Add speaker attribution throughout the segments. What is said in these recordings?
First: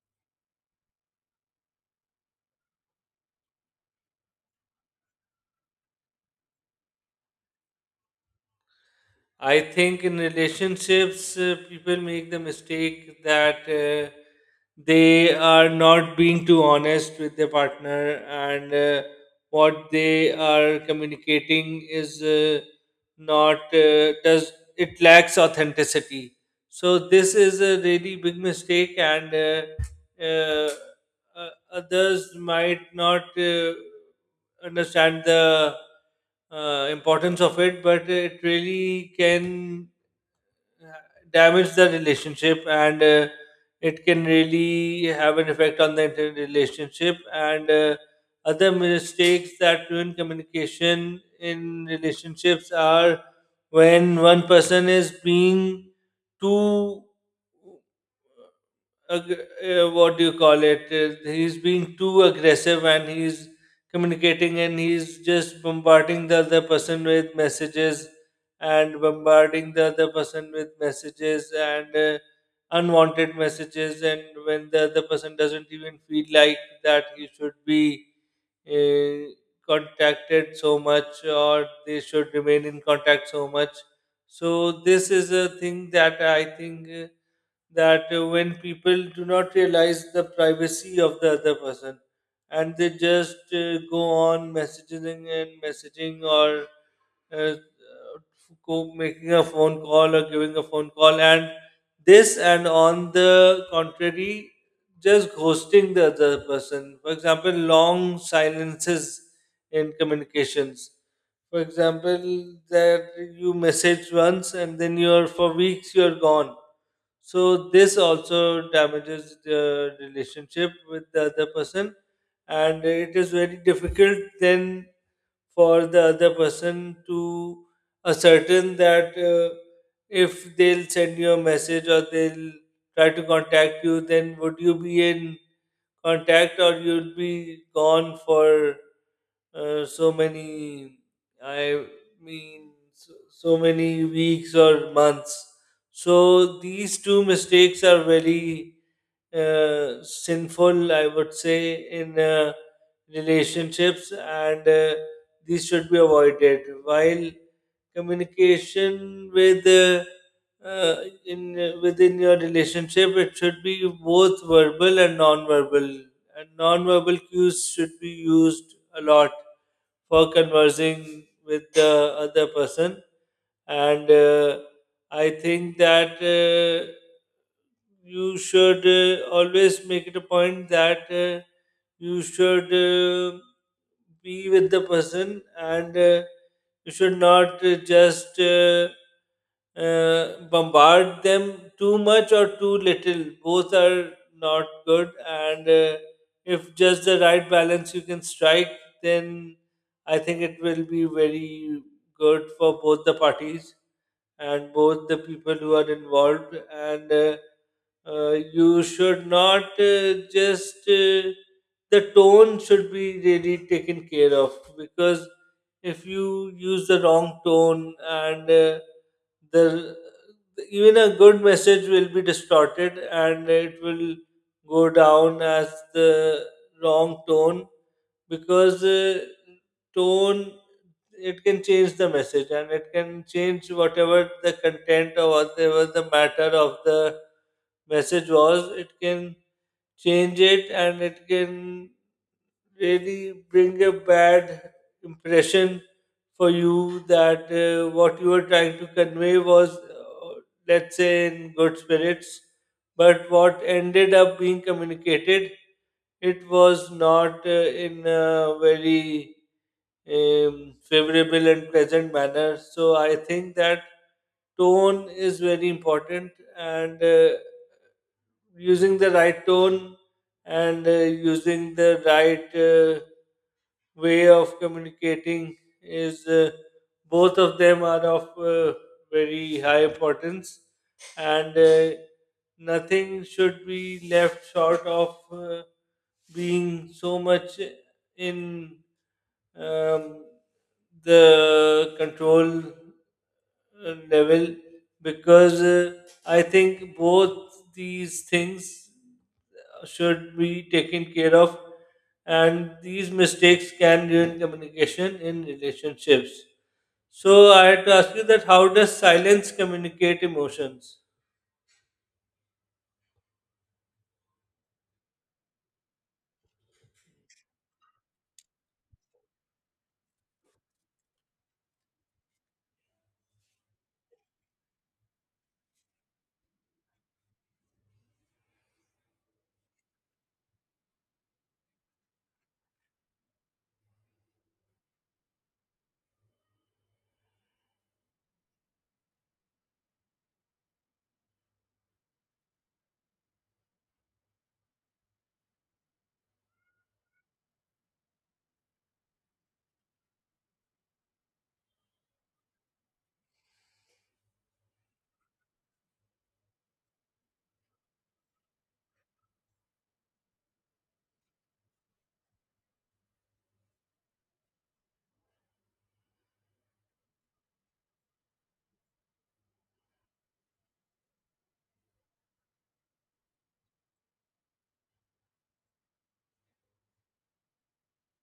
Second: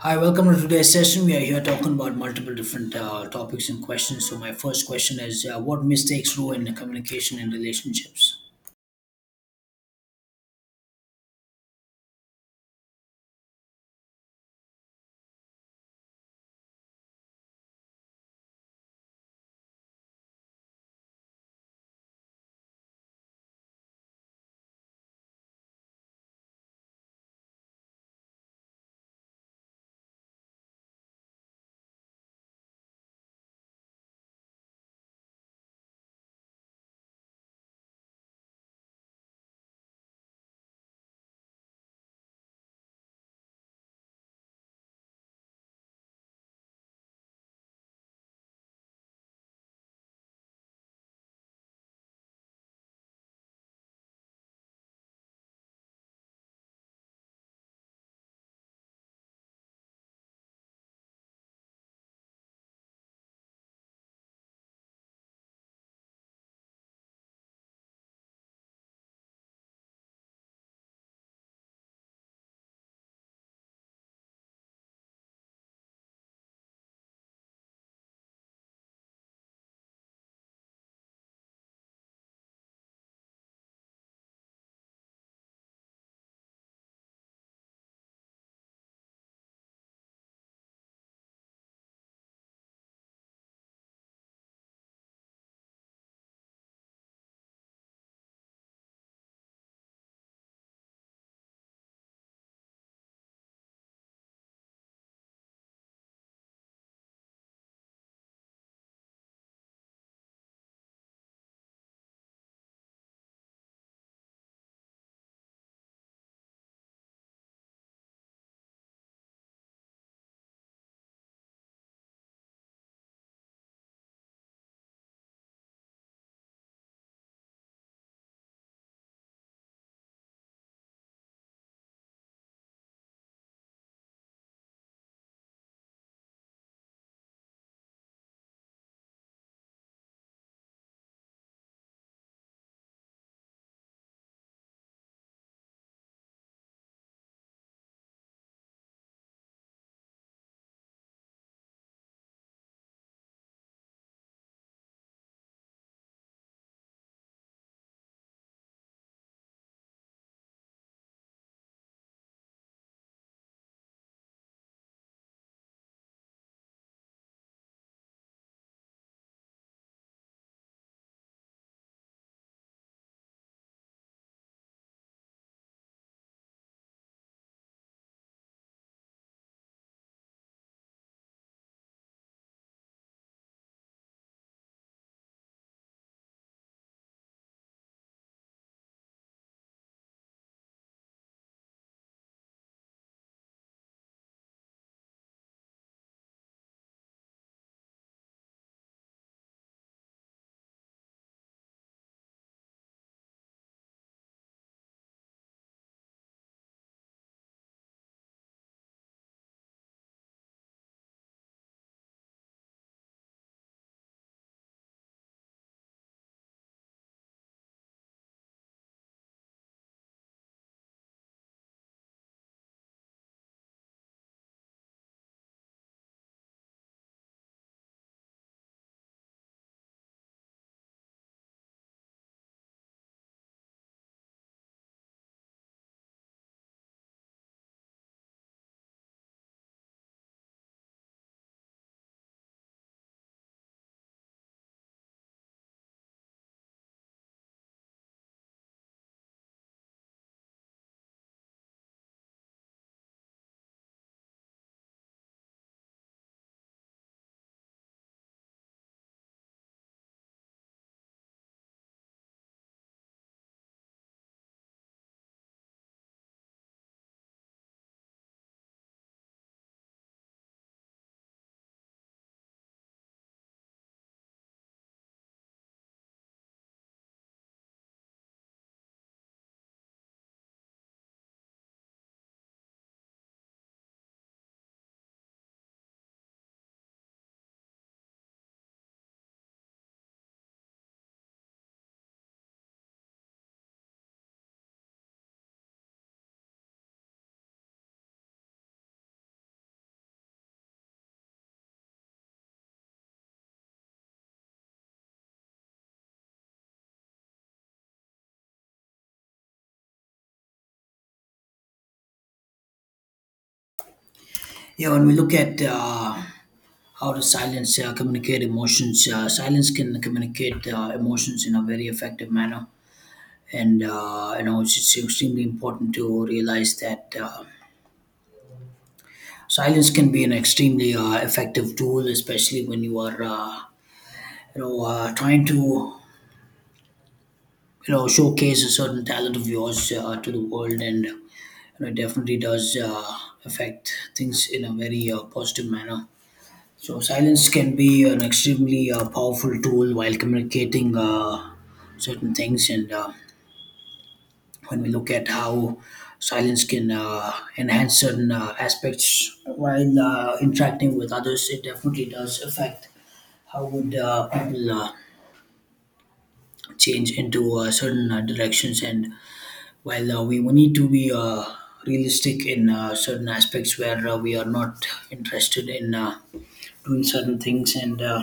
Speaker 1: Hi, welcome to today's session. We are here talking about multiple different topics and questions. So, my first question is what mistakes ruin communication in relationships?
Speaker 2: I think in relationships, people make the mistake that they are not being too honest with their partner, and what they are communicating is not does it lacks authenticity. So this is a really big mistake, and others might not understand the importance of it, but it really can uh, damage the relationship, and it can really have an effect on the entire relationship. And Other mistakes that ruin communication in relationships are when one person is being too ag- what do you call it? He's being too aggressive, and he's communicating, and he's just bombarding the other person with messages and unwanted messages. And when the other person doesn't even feel like that, he should be uh, contacted so much, or they should remain in contact so much. So this is a thing that I think, that when people do not realize the privacy of the other person, and they just go on messaging and messaging, or uh, go making a phone call or giving a phone call, and this. And on the contrary, just ghosting the other person, for example long silences in communications, for example that you message once and then you're, for weeks you're gone. So this also damages the relationship with the other person, and it is very difficult then for the other person to ascertain that, if they'll send you a message or they'll try to contact you, then would you be in contact, or you'll be gone for uh, so many i so, so many weeks or months. So these two mistakes are very sinful, I would say, in relationships. And these should be avoided while communication uh, in within your relationship. It should be both verbal and non-verbal, and non-verbal cues should be used a lot for conversing with the other person. And I think that you should always make it a point that you should be with the person, and you should not just bombard them too much or too little. Both are not good. And if just the right balance you can strike, then I think it will be very good for both the parties and both the people who are involved. And you should not just. The tone should be really taken care of, because if you use the wrong tone, and the even a good message will be distorted and it will go down as the wrong tone, because tone, it can change the message, and it can change whatever the content or whatever the matter of the message was, it can change it, and it can really bring a bad impression for you, that what you were trying to convey was, let's say, in good spirits, but what ended up being communicated, it was not in a very favorable and pleasant manner. So I think that tone is very important, and using the right tone, and using the right way of communicating, is both of them are of very high importance. And nothing should be left short of being so much in um, the control level, because I think both these things should be taken care of, and these mistakes can ruin communication in relationships. So I had to ask you, that how does silence communicate emotions?
Speaker 1: Yeah, when we look at how does silence communicate emotions, silence can communicate emotions in a very effective manner. And, it's extremely important to realize that silence can be an extremely effective tool, especially when you are, trying to showcase a certain talent of yours to the world, and it definitely does affect things in a very positive manner. So silence can be an extremely powerful tool while communicating certain things. And when we look at how silence can enhance certain aspects while interacting with others, it definitely does affect how would people change into certain directions. And well, we need to be realistic in certain aspects where we are not interested in doing certain things, and uh,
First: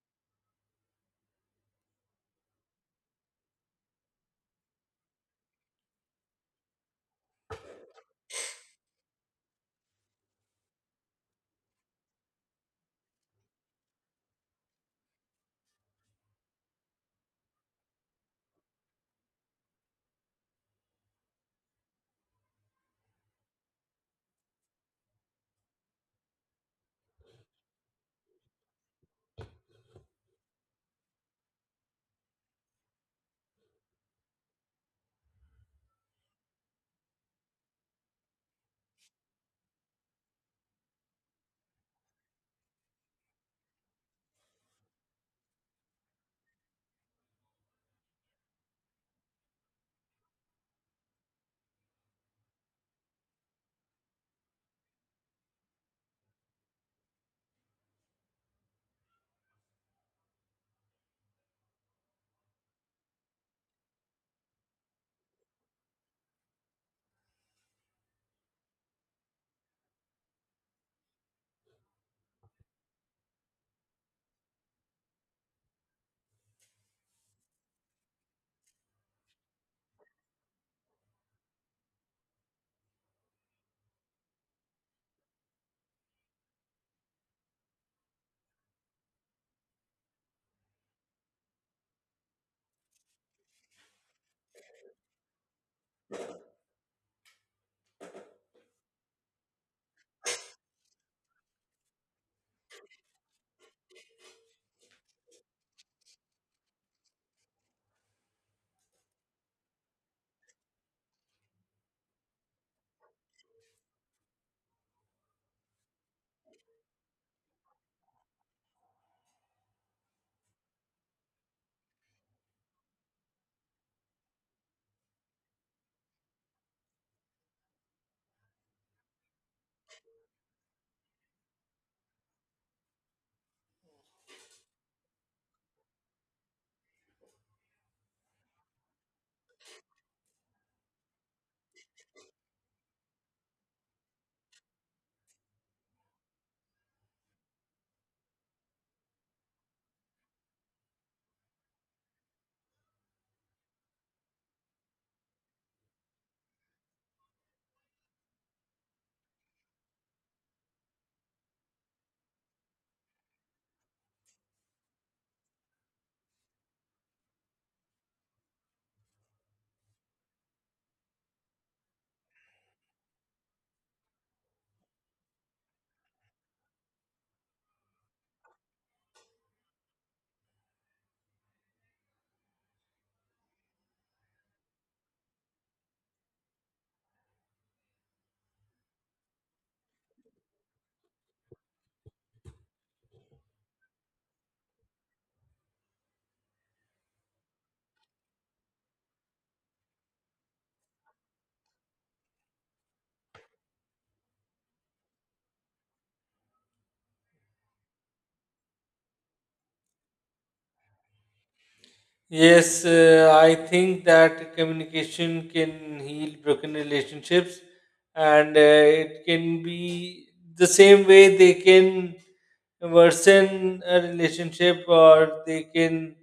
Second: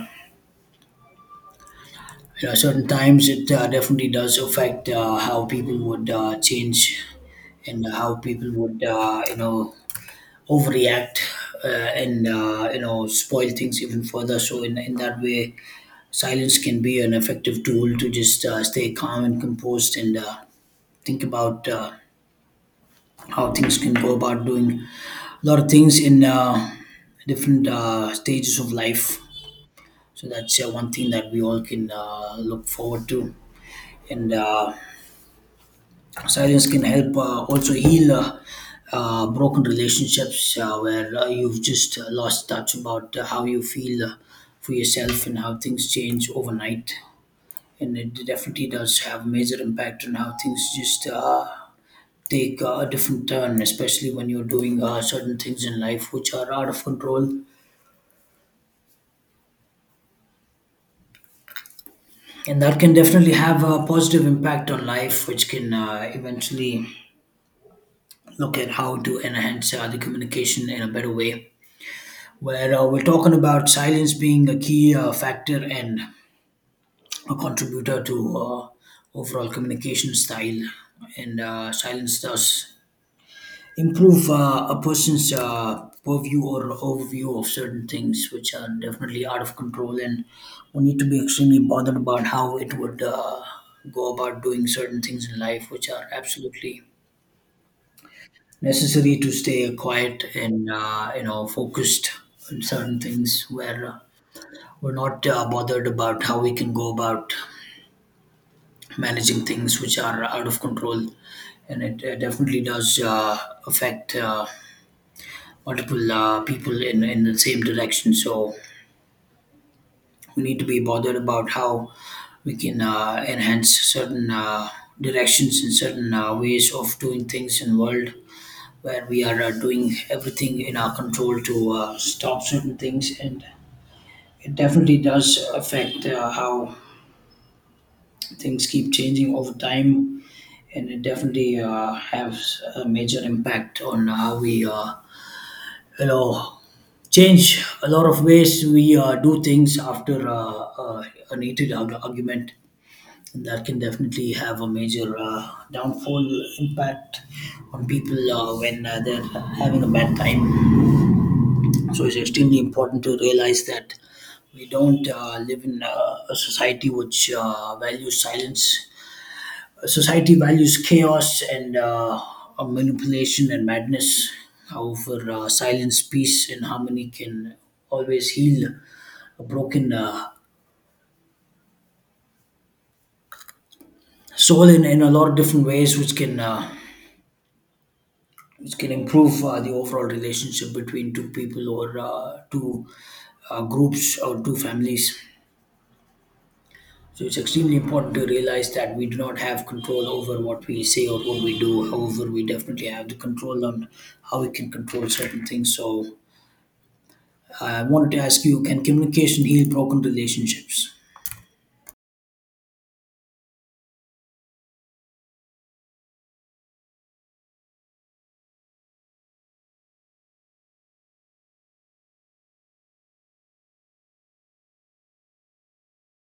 Speaker 1: you know, certain times it definitely does affect how people would change, and how people would overreact uh, and spoil things even further. So in that way, silence can be an effective tool to just stay calm and composed, and think about how things can go about doing a lot of things in different stages of life. So that's one thing that we all can look forward to. And silence can help also heal broken relationships where you've just lost touch about how you feel for yourself, and how things change overnight. And it definitely does have major impact on how things just take a different turn, especially when you're doing certain things in life which are out of control, and that can definitely have a positive impact on life, which can eventually look at how to enhance the communication in a better way, where we're talking about silence being a key factor and a contributor to overall communication style. And silence does improve a person's purview or overview of certain things which are definitely out of control, and we need to be extremely bothered about how it would go about doing certain things in life which are absolutely necessary to stay quiet and focused on certain things where we're not bothered about how we can go about managing things which are out of control. And it definitely does affect multiple people in the same direction. So we need to be bothered about how we can enhance certain directions and certain ways of doing things in world, where we are doing everything in our control to stop certain things. And it definitely does affect how things keep changing over time, and it definitely has a major impact on how we Hello. Change a lot of ways we do things after an heated argument, and that can definitely have a major downfall impact on people when they're having a bad time. So it's extremely important to realize that we don't live in a society which values silence. Society values chaos and manipulation and madness. However, silence, peace, and harmony can always heal a broken soul in a lot of different ways, which can improve the overall relationship between two people, or two groups or two families. So it's extremely important to realize that we do not have control over what we say or what we do. However, we definitely have the control on how we can control certain things. So I wanted to ask you, can communication heal broken relationships?
Speaker 2: Yes, I think that communication can heal broken relationships. And it can be, the same way they can worsen a relationship or they can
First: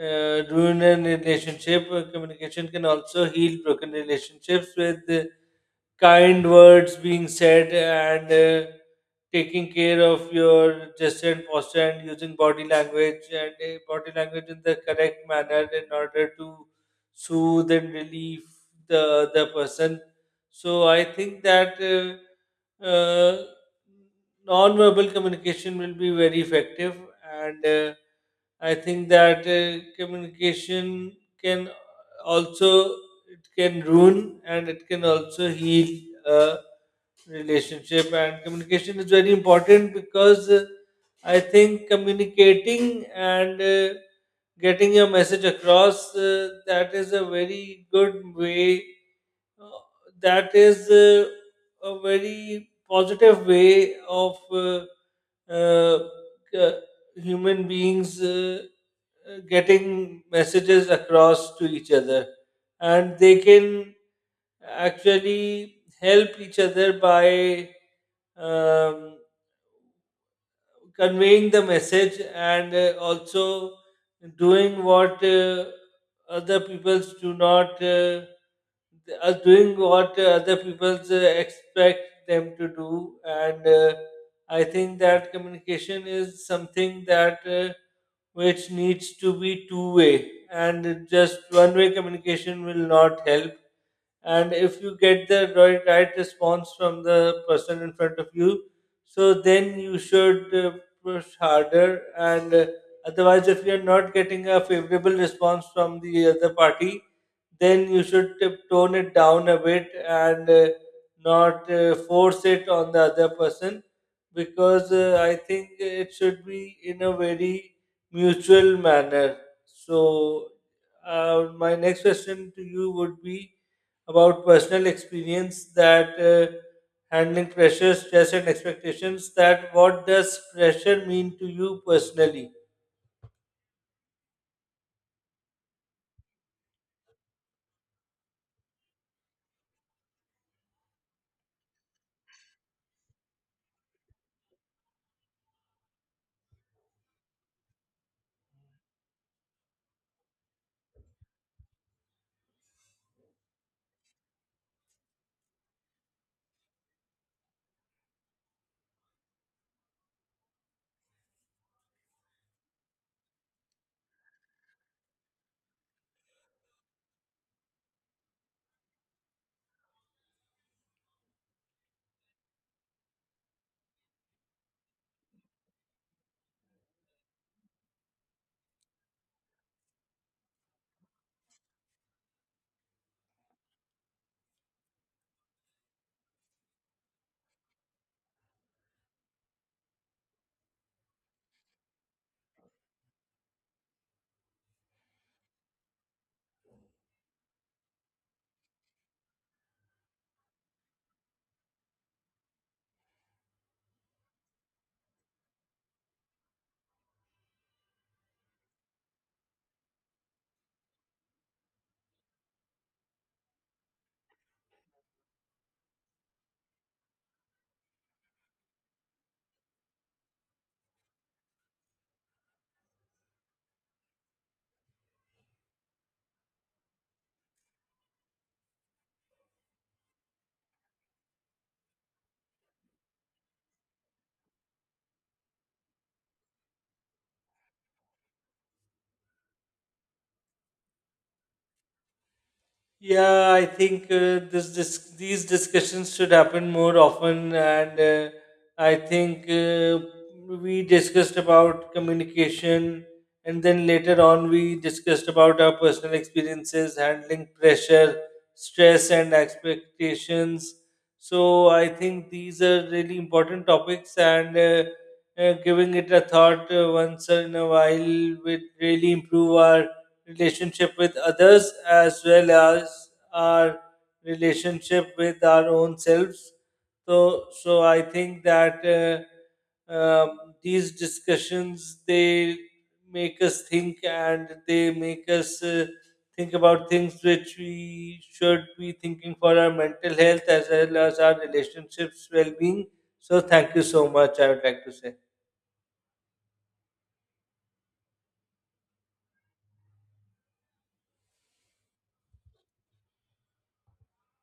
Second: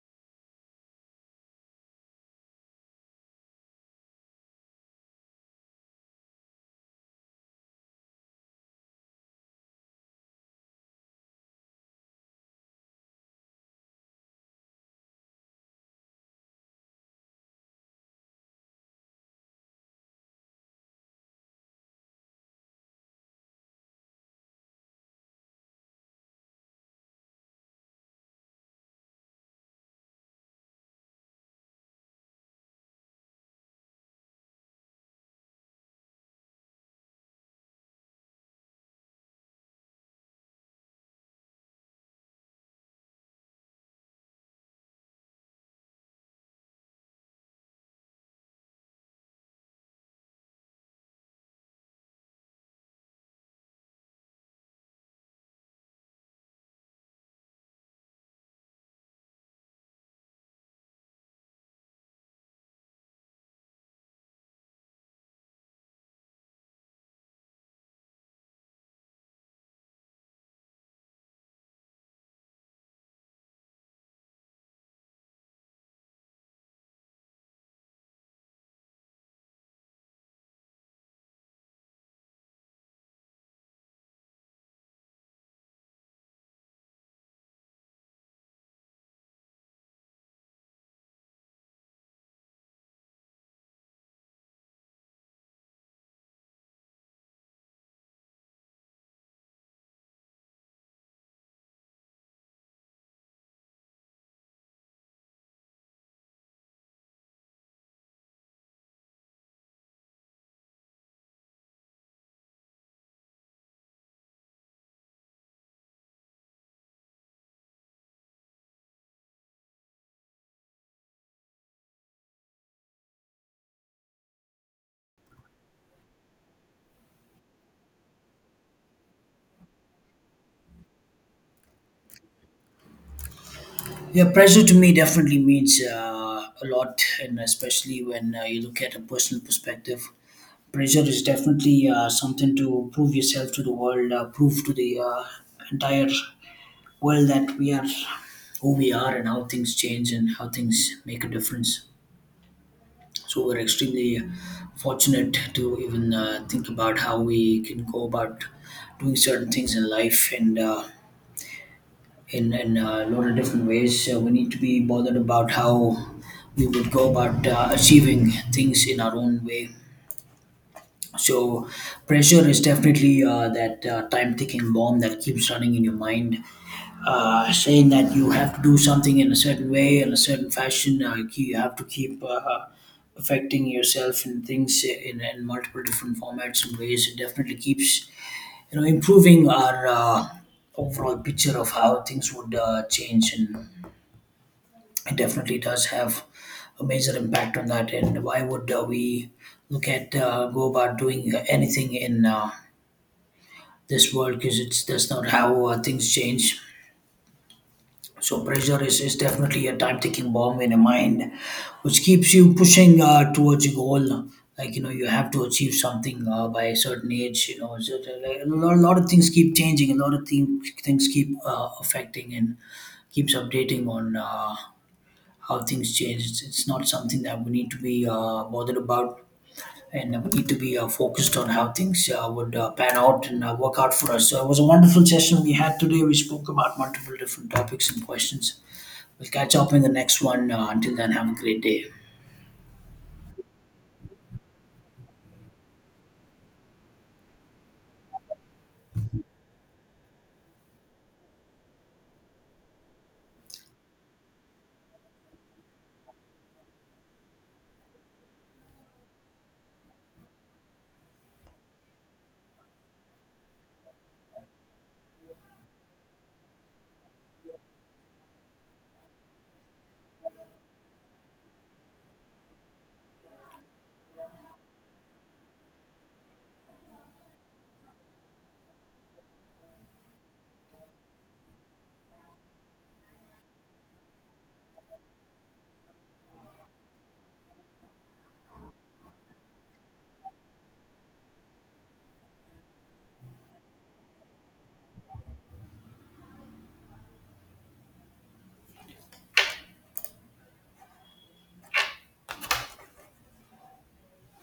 Speaker 2: ruin a relationship, communication can also heal broken relationships, with kind words being said, and taking care of your gesture and posture, and using body language and body language in the correct manner in order to soothe and relieve the other person. So I think that non-verbal communication will be very effective. And I think that communication can also, it can ruin and it can also heal a relationship. And communication is very important, because I think communicating, and getting your message across, way uh, that is a very positive way of uh, uh, c- human beings getting messages across to each other, and they can actually help each other by um, conveying the message, and also doing what other peoples do not are doing what other peoples expect them to do. And I think that communication is something that which needs to be two way, and just one way communication will not help. And if you get the right response from the person in front of you, so then you should push harder. And otherwise, if you're not getting a favorable response from the other party, then you should tone it down a bit, and not force it on the other person, because I think it should be in a very mutual manner. So my next question to you would be about personal experience, that handling pressure, stress, and expectations. That what does pressure mean to you personally?
Speaker 1: Yeah, pressure to me definitely means a lot, and especially when you look at a personal perspective. Pressure is definitely something to prove yourself to the world, prove to the entire world that we are who we are, and how things change and how things make a difference. So, we're extremely fortunate to even think about how we can go about doing certain things in life. And in a lot of different ways, we need to be bothered about how we would go about achieving things in our own way. So pressure is definitely that time-ticking bomb that keeps running in your mind, saying that you have to do something in a certain way, in a certain fashion. You have to keep affecting yourself in things in multiple different formats and ways. It definitely keeps improving our overall picture of how things would change, and it definitely does have a major impact on that. And why would we look at go about doing anything in this world? Because it's that's not how things change. So pressure is definitely a time-ticking bomb in your mind, which keeps you pushing towards your goal. Like you have to achieve something by a certain age. You know, so, a lot of things keep changing. A lot of things keep affecting and keeps updating on. How things change. It's not something that we need to be bothered about, and we need to be focused on how things would pan out and work out for us. So it was a wonderful session we had today. We spoke about multiple different topics and questions. We'll catch up in the next one. Until then, have a great day.
Speaker 2: Yeah, I think this, this these discussions should happen more often, and I think we discussed about communication, and then later on we discussed about our personal experiences, handling pressure, stress, and expectations. So I think these are really important topics, and giving it a thought once in a while would really improve our relationship with others, as well as our relationship with our own selves. So, so I think that these discussions, they make us think, and they make us think about things which we should be thinking for our mental health as well as our relationships well-being. So thank you so much, I would like to say.